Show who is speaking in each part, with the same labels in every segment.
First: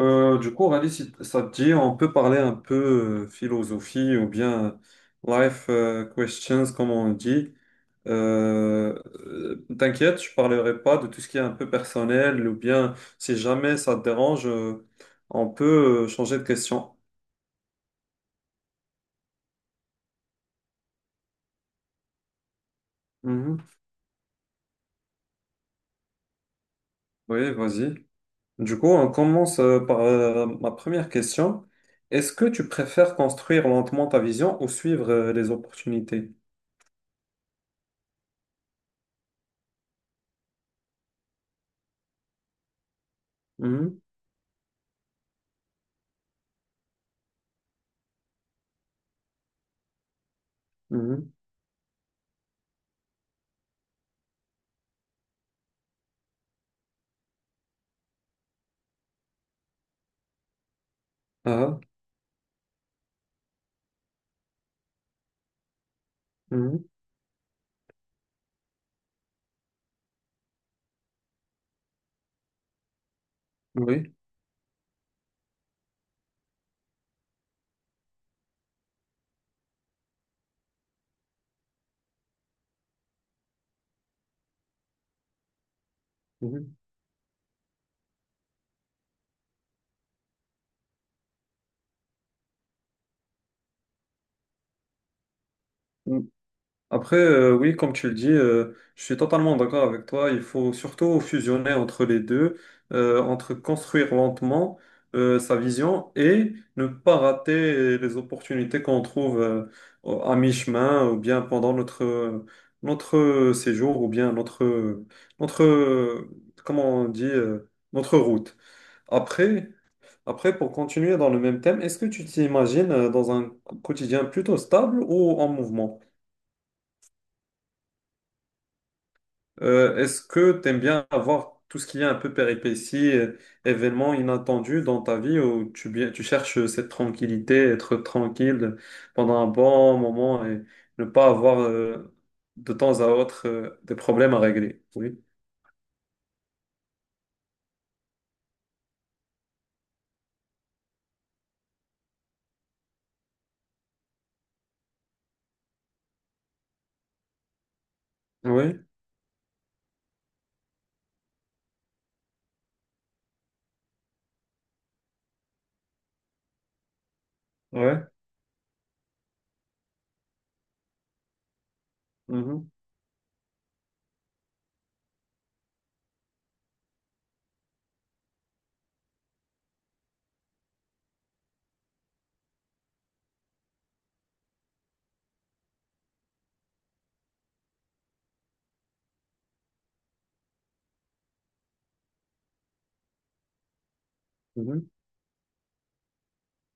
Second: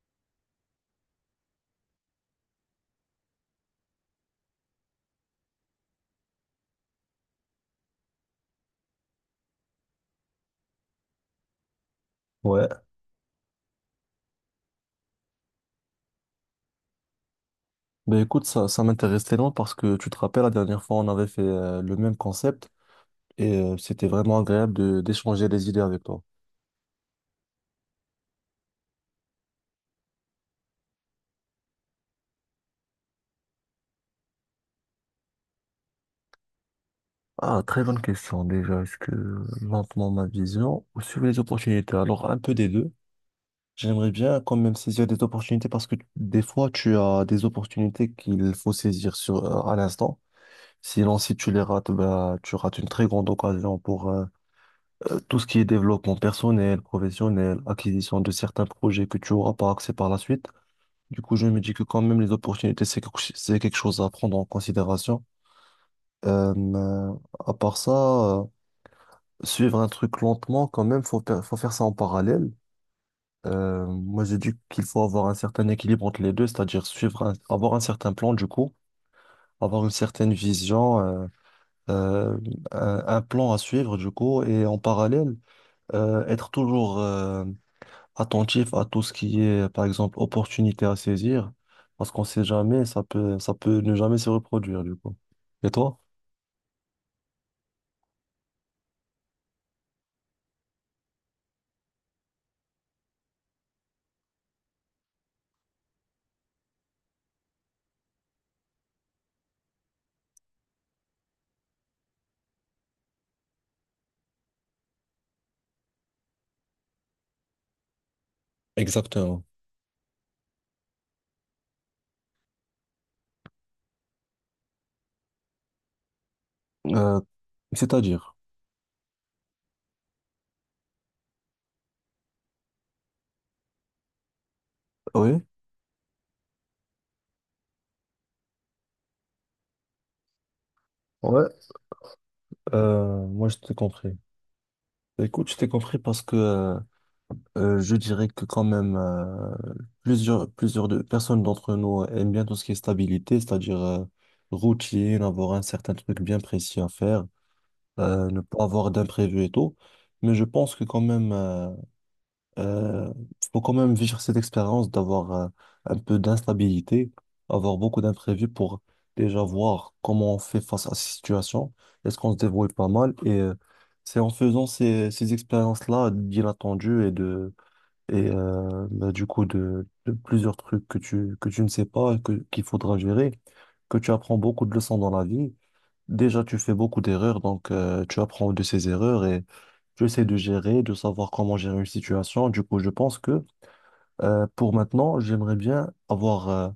Speaker 1: Du coup, Rally, si t- ça te dit, on peut parler un peu philosophie ou bien life questions, comme on dit. Euh, T'inquiète, je parlerai pas de tout ce qui est un peu personnel ou
Speaker 2: Ouais,
Speaker 1: bien si jamais ça te dérange, on peut changer de question.
Speaker 2: ben écoute, ça m'intéresse tellement parce que tu te rappelles, la dernière fois, on avait fait le même concept et
Speaker 1: Mhm.
Speaker 2: c'était vraiment agréable de d'échanger des idées avec toi.
Speaker 1: Oui, vas-y. Du coup, on commence par ma première question. Est-ce que tu préfères construire lentement ta vision ou suivre les opportunités?
Speaker 2: Ah, très bonne question déjà. Est-ce que lentement ma vision ou suivre les opportunités? Alors, un peu des deux.
Speaker 1: Mhm,
Speaker 2: J'aimerais bien quand même saisir des opportunités parce que des fois, tu as des opportunités qu'il faut saisir sur, à l'instant. Sinon,
Speaker 1: mhm.
Speaker 2: si tu les rates, bah, tu rates une très grande occasion pour, tout ce qui est développement personnel, professionnel, acquisition de certains projets que tu auras par accès par la suite. Du coup, je me dis
Speaker 1: Ah,
Speaker 2: que quand même, les opportunités, c'est c'est quelque chose à prendre en considération. Euh,
Speaker 1: mhm,
Speaker 2: euh, à part ça, euh, suivre un truc lentement, quand même, faut faire ça en parallèle.
Speaker 1: oui.
Speaker 2: Moi, j'ai dit qu'il faut avoir un certain équilibre entre les deux, c'est-à-dire avoir un certain plan, du coup, avoir une certaine vision, euh, un plan à suivre, du coup, et en parallèle, être
Speaker 1: Mhm.
Speaker 2: toujours attentif à tout ce qui est, par exemple, opportunité à saisir, parce qu'on sait jamais, ça peut ne jamais se reproduire, du coup. Et toi?
Speaker 1: Mm. Après, oui, comme tu le dis, je suis totalement d'accord avec toi. Il faut surtout fusionner entre les deux, entre construire lentement sa vision et ne pas rater les opportunités qu'on trouve à mi-chemin ou bien pendant notre séjour ou bien notre, comment on dit, notre route.
Speaker 2: Exactement.
Speaker 1: Après, après, pour continuer dans le même thème, est-ce que tu t'imagines dans un quotidien plutôt stable ou en mouvement?
Speaker 2: Euh, C'est-à-dire,
Speaker 1: Est-ce que tu aimes bien avoir tout ce qui est un peu péripéties, événements inattendus dans ta vie
Speaker 2: oui,
Speaker 1: où tu, bien, tu cherches cette tranquillité, être tranquille pendant un bon moment et ne pas
Speaker 2: ouais,
Speaker 1: avoir de temps à autre
Speaker 2: moi je t'ai
Speaker 1: des
Speaker 2: compris.
Speaker 1: problèmes à régler? Oui.
Speaker 2: Écoute, je t'ai compris parce que je dirais que quand même, plusieurs de personnes d'entre nous aiment bien tout ce qui est stabilité, c'est-à-dire, routine, avoir un certain truc bien précis à faire, ne pas
Speaker 1: Oui,
Speaker 2: avoir d'imprévus et tout. Mais je pense que quand même, euh, faut quand même vivre cette expérience d'avoir, un peu d'instabilité, avoir beaucoup
Speaker 1: ouais.
Speaker 2: d'imprévus pour déjà voir comment on fait face à ces situations, est-ce qu'on se débrouille
Speaker 1: Mhm.
Speaker 2: pas mal et c'est en faisant ces expériences-là d'inattendues et bah, du coup de plusieurs trucs que tu ne sais pas qu'il faudra gérer, que tu apprends beaucoup de leçons dans la vie. Déjà, tu fais beaucoup d'erreurs, donc tu apprends de ces erreurs et tu essaies de gérer, de savoir comment gérer une situation. Du coup, je pense que pour
Speaker 1: Mhm.
Speaker 2: maintenant, j'aimerais bien avoir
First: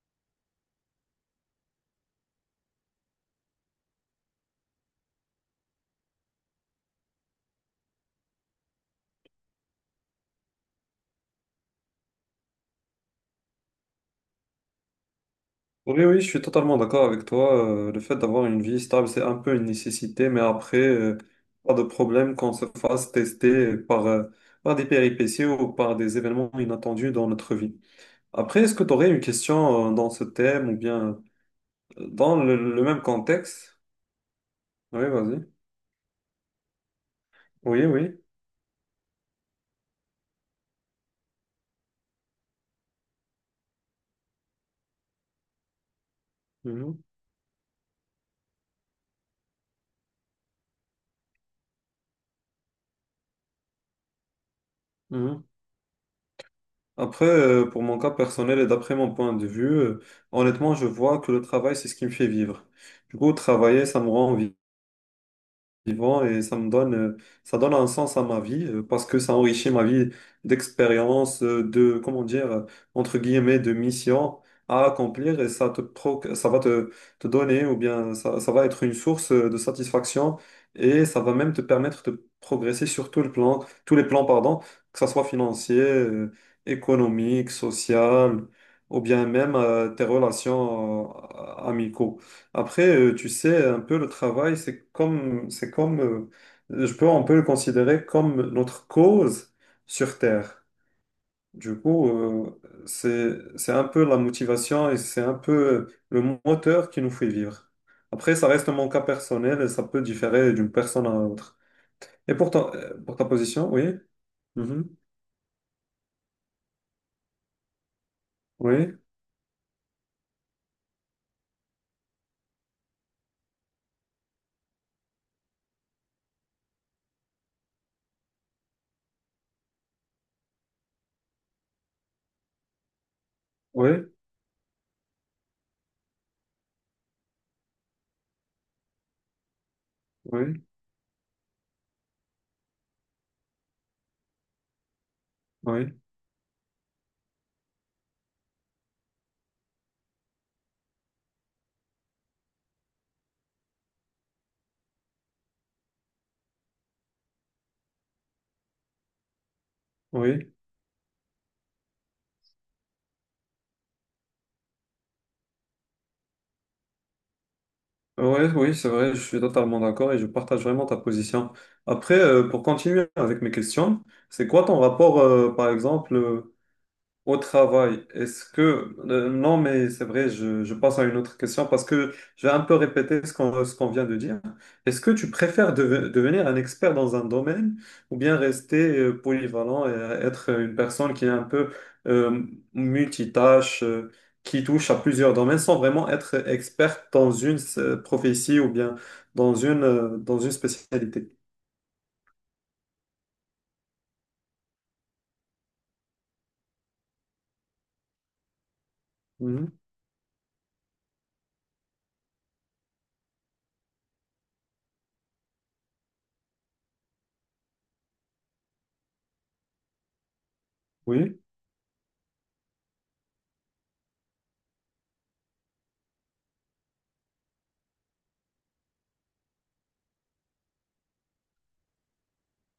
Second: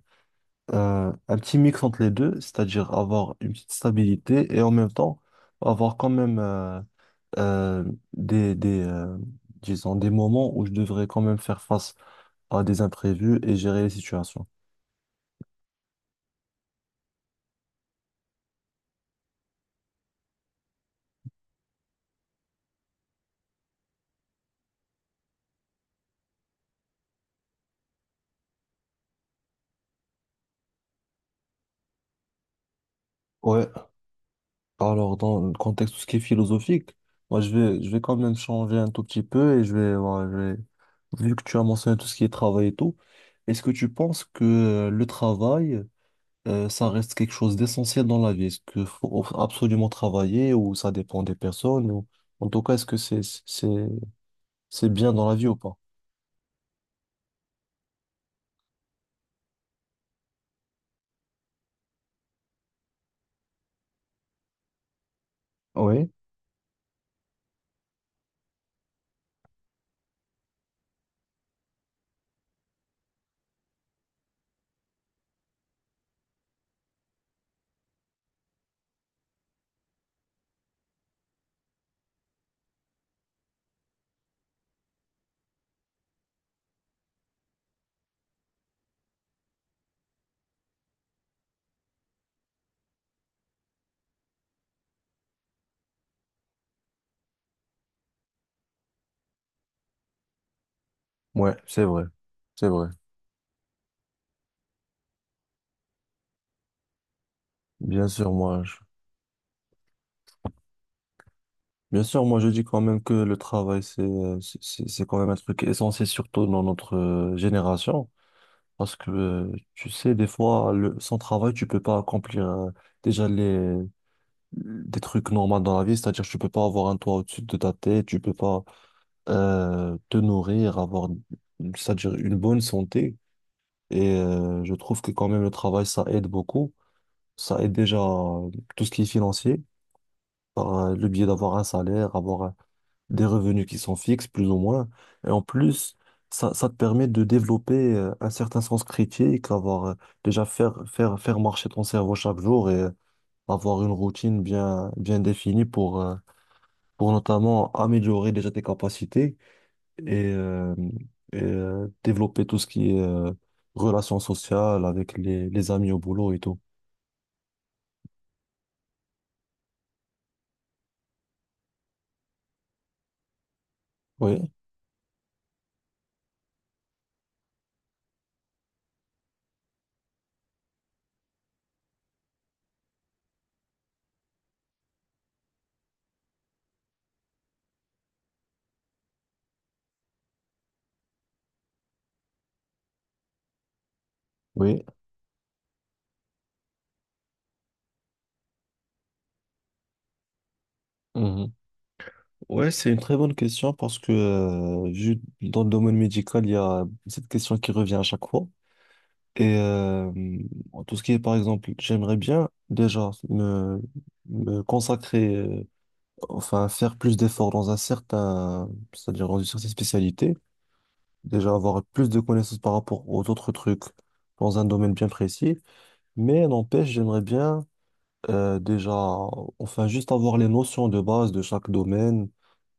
Speaker 2: un petit mix entre les deux, c'est-à-dire avoir une petite stabilité et en même temps avoir quand même, euh, des, des, euh, disons, des moments où je devrais quand même faire face à des imprévus et gérer les situations.
Speaker 1: Oui, oui, je suis totalement d'accord avec toi. Le fait d'avoir une vie stable, c'est un peu une nécessité, mais après, pas de problème qu'on se fasse tester par, par des péripéties ou par des événements inattendus dans notre vie. Après, est-ce que tu aurais une question, dans ce thème ou bien dans le même
Speaker 2: Ouais,
Speaker 1: contexte? Oui,
Speaker 2: alors dans
Speaker 1: vas-y.
Speaker 2: le contexte tout ce qui est philosophique,
Speaker 1: Oui,
Speaker 2: je vais quand
Speaker 1: oui.
Speaker 2: même changer un tout petit peu et voilà, vu que tu as mentionné tout ce qui est travail et tout, est-ce que tu penses que le travail, ça
Speaker 1: Mhm,
Speaker 2: reste quelque chose d'essentiel dans la vie? Est-ce qu'il faut absolument travailler ou ça dépend des personnes ou en tout cas, est-ce que c'est, c'est bien dans la
Speaker 1: mhm.
Speaker 2: vie ou pas?
Speaker 1: Après, pour mon cas personnel et d'après mon point de vue, honnêtement, je vois que le travail, c'est ce qui me fait vivre. Du coup, travailler, ça me rend vivant.
Speaker 2: Oui.
Speaker 1: Vivant et ça me donne, ça donne un sens à ma vie parce que ça enrichit ma vie d'expérience, de, comment dire, entre guillemets, de mission à accomplir et ça ça va te donner ou bien ça va être une source de satisfaction et ça va même te permettre de progresser sur tout le plan, tous les plans, pardon, que ça soit financier, économique, social ou bien même tes relations amicaux. Après, tu sais, un peu le travail, c'est comme, je peux un peu le considérer comme notre cause sur Terre.
Speaker 2: Ouais,
Speaker 1: Du
Speaker 2: c'est vrai,
Speaker 1: coup, euh,
Speaker 2: c'est vrai.
Speaker 1: c'est un peu la motivation et c'est un peu le moteur qui nous fait vivre.
Speaker 2: Bien sûr,
Speaker 1: Après, ça
Speaker 2: moi,
Speaker 1: reste
Speaker 2: je...
Speaker 1: mon cas personnel et ça peut différer d'une personne à l'autre.
Speaker 2: bien sûr,
Speaker 1: Et
Speaker 2: moi, je
Speaker 1: pour
Speaker 2: dis quand même que
Speaker 1: pour ta
Speaker 2: le
Speaker 1: position,
Speaker 2: travail,
Speaker 1: oui, mhm,
Speaker 2: c'est quand même un truc essentiel, surtout dans notre génération, parce
Speaker 1: oui,
Speaker 2: que tu sais, des fois, le... sans travail, tu peux pas accomplir déjà les des trucs normaux dans la vie, c'est-à-dire tu peux pas avoir un toit au-dessus de ta tête, tu peux pas te nourrir, avoir, c'est-à-dire une bonne santé.
Speaker 1: oui,
Speaker 2: Et je trouve que quand même le travail, ça aide beaucoup, ça aide déjà, tout ce qui est financier,
Speaker 1: oui,
Speaker 2: par le biais d'avoir un salaire, avoir des revenus qui sont fixes, plus ou moins. Et en
Speaker 1: oui,
Speaker 2: plus, ça te permet de développer un certain sens critique, avoir déjà faire marcher ton cerveau chaque jour et avoir une routine bien définie pour notamment améliorer déjà tes capacités et,
Speaker 1: oui.
Speaker 2: euh, développer tout ce qui est relations sociales avec les amis au boulot et tout.
Speaker 1: Ouais, oui, c'est vrai, je suis totalement d'accord et je partage vraiment ta position. Après, pour continuer avec mes questions, c'est
Speaker 2: Oui,
Speaker 1: quoi ton rapport, par exemple, au travail, est-ce que... non, mais c'est vrai, je passe à une autre question parce que je vais un peu répéter ce qu'on vient de dire. Est-ce que tu préfères devenir un expert dans un domaine ou bien rester polyvalent et être une personne qui est un peu euh, multitâche, qui
Speaker 2: oui.
Speaker 1: touche à plusieurs domaines sans vraiment être experte dans une prophétie ou bien dans dans une spécialité?
Speaker 2: Ouais, c'est une très bonne question parce que vu dans le domaine médical, il y a cette question qui revient à chaque fois. Et
Speaker 1: Mhm.
Speaker 2: en tout ce qui est, par exemple, j'aimerais bien déjà me, me consacrer, enfin faire plus d'efforts dans c'est-à-dire dans une certaine spécialité,
Speaker 1: Oui,
Speaker 2: déjà avoir plus de connaissances par rapport aux autres trucs dans un domaine bien précis. Mais n'empêche, j'aimerais bien, euh, déjà, enfin juste avoir les notions de base de chaque domaine,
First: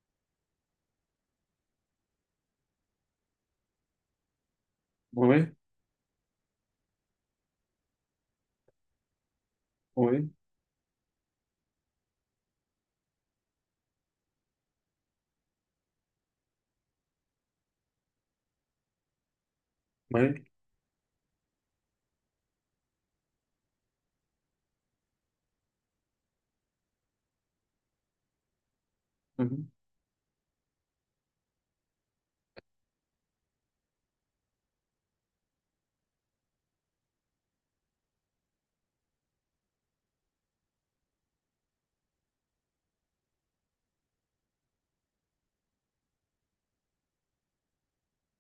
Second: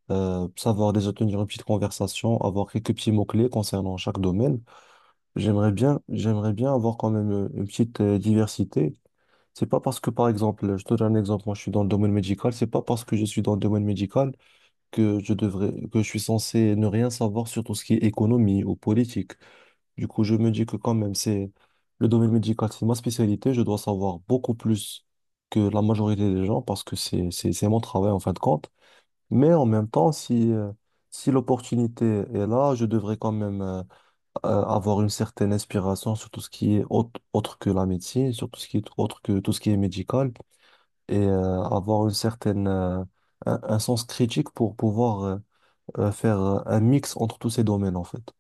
Speaker 2: savoir déjà tenir une petite conversation, avoir quelques petits mots-clés concernant chaque domaine.
Speaker 1: oui,
Speaker 2: J'aimerais bien avoir quand même une petite diversité. C'est pas parce que, par
Speaker 1: oui,
Speaker 2: exemple, je te donne un exemple, moi je suis dans le domaine médical, c'est pas parce que je suis dans le domaine médical que que je suis censé ne rien savoir sur tout ce qui est économie ou politique. Du coup, je me dis que quand même, c'est le domaine médical, c'est ma spécialité, je dois savoir beaucoup plus que la majorité des gens parce que c'est mon travail en fin de compte. Mais en
Speaker 1: oui.
Speaker 2: même temps, si l'opportunité est là, je devrais quand même avoir une certaine inspiration sur tout ce qui est autre, autre que la médecine, sur tout ce qui est autre que tout ce qui est médical, et avoir un sens critique pour pouvoir faire un mix entre tous ces domaines, en fait.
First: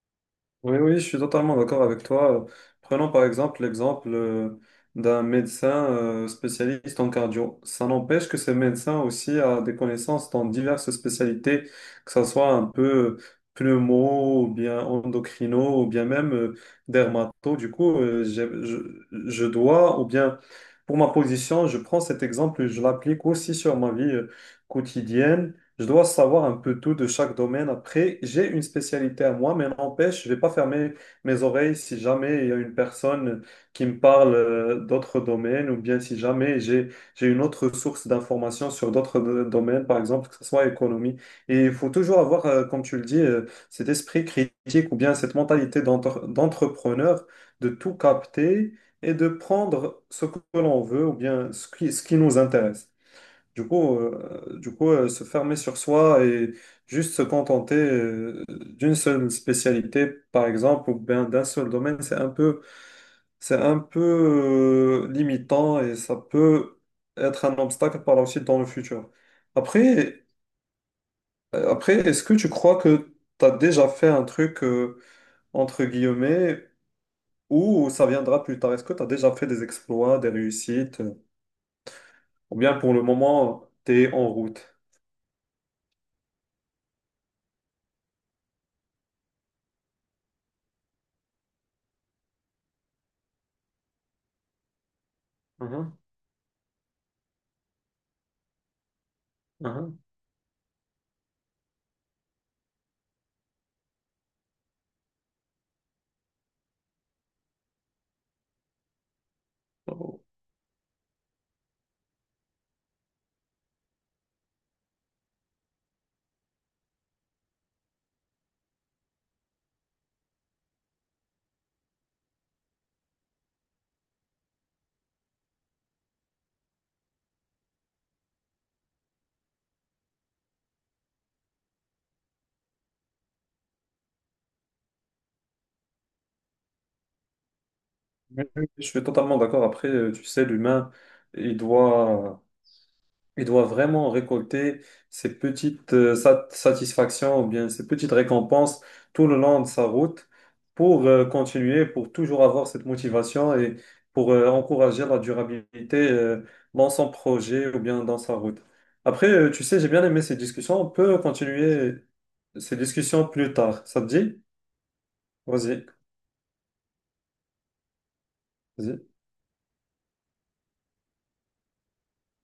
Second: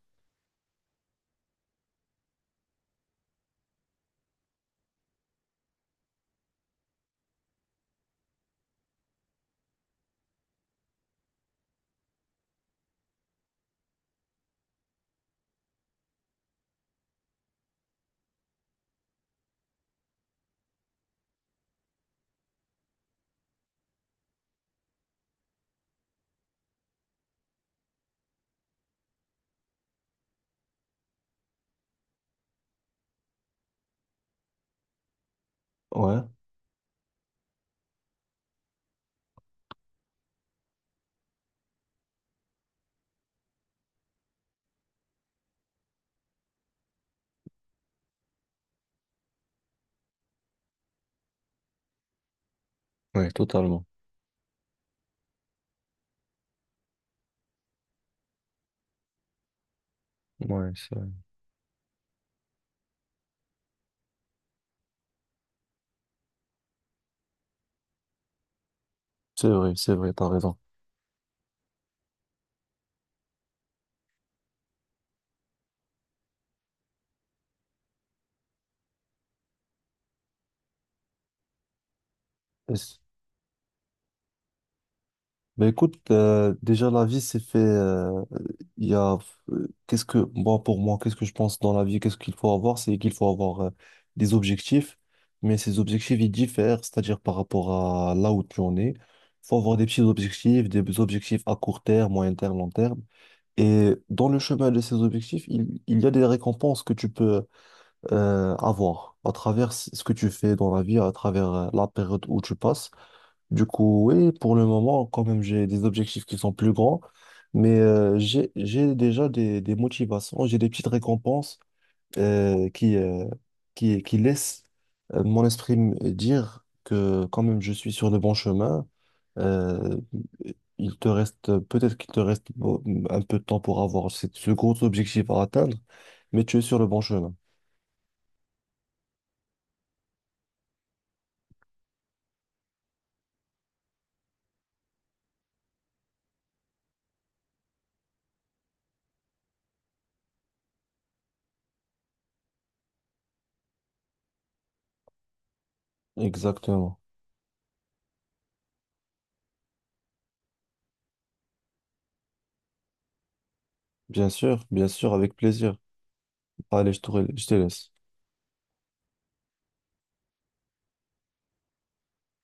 Speaker 1: Oui, oui, je suis totalement d'accord avec toi. Prenons par exemple l'exemple d'un médecin spécialiste en cardio. Ça n'empêche que ce médecin aussi a des connaissances dans diverses spécialités, que ce soit un peu pneumo, ou bien endocrino, ou bien même dermato. Du coup, je dois, ou bien pour ma position, je prends cet exemple et je l'applique aussi sur ma vie quotidienne. Je dois savoir un peu tout de chaque domaine. Après, j'ai une spécialité à moi, mais n'empêche, je vais pas fermer mes oreilles si jamais il y a une personne qui me parle d'autres domaines ou bien si
Speaker 2: Ouais,
Speaker 1: jamais j'ai une autre source d'informations sur d'autres domaines, par exemple, que ce soit économie. Et il faut toujours avoir, comme tu le dis, cet esprit critique ou bien cette mentalité d'entrepreneur de tout capter et de prendre ce que l'on veut ou bien ce qui nous intéresse.
Speaker 2: ouais,
Speaker 1: Du
Speaker 2: totalement.
Speaker 1: coup, euh, du coup euh, se fermer sur soi et juste se contenter d'une seule spécialité, par
Speaker 2: Ouais,
Speaker 1: exemple, ou
Speaker 2: c'est vrai,
Speaker 1: bien d'un seul domaine, c'est un peu limitant et ça peut être un obstacle par la suite dans le futur.
Speaker 2: c'est vrai, c'est vrai,
Speaker 1: Après,
Speaker 2: t'as raison.
Speaker 1: après, est-ce que tu crois que tu as déjà fait un truc, entre guillemets, ou ça viendra plus tard? Est-ce que tu as déjà fait des exploits, des réussites, ou bien
Speaker 2: Et
Speaker 1: pour
Speaker 2: c-
Speaker 1: le moment, tu es en route?
Speaker 2: Ben écoute, déjà la vie c'est fait. Il y a qu'est-ce que moi Pour moi, qu'est-ce que je pense dans la vie, qu'est-ce qu'il faut avoir, c'est qu'il faut avoir des objectifs, mais ces
Speaker 1: Mhm,
Speaker 2: objectifs ils diffèrent, c'est-à-dire par rapport à là où tu en es. Faut avoir des petits objectifs, des objectifs à court terme, moyen terme, long terme. Et dans le chemin de ces objectifs, il y a des récompenses que tu peux avoir à travers ce que
Speaker 1: mhm.
Speaker 2: tu fais dans la vie, à travers la période où tu passes. Du coup, oui, pour le moment, quand même, j'ai des objectifs qui sont plus grands, mais j'ai déjà des motivations, j'ai des petites récompenses euh, qui, euh, qui laissent mon esprit me dire que quand même, je suis sur le bon chemin. Euh, peut-être qu'il te reste bon, un peu de temps pour avoir ce gros objectif à atteindre, mais tu es sur le bon chemin.
Speaker 1: Oui, oui, je suis totalement d'accord. Après, tu sais, l'humain, il doit, il doit vraiment récolter ces petites satisfactions ou bien ces petites récompenses tout le long de sa route pour continuer, pour toujours avoir cette motivation et pour encourager la durabilité dans
Speaker 2: Exactement.
Speaker 1: son projet ou bien dans sa route. Après, tu sais, j'ai bien aimé ces discussions. On peut continuer ces discussions plus tard. Ça te dit?
Speaker 2: Bien sûr, avec plaisir.
Speaker 1: Vas-y,
Speaker 2: Allez, je te laisse.
Speaker 1: vas-y.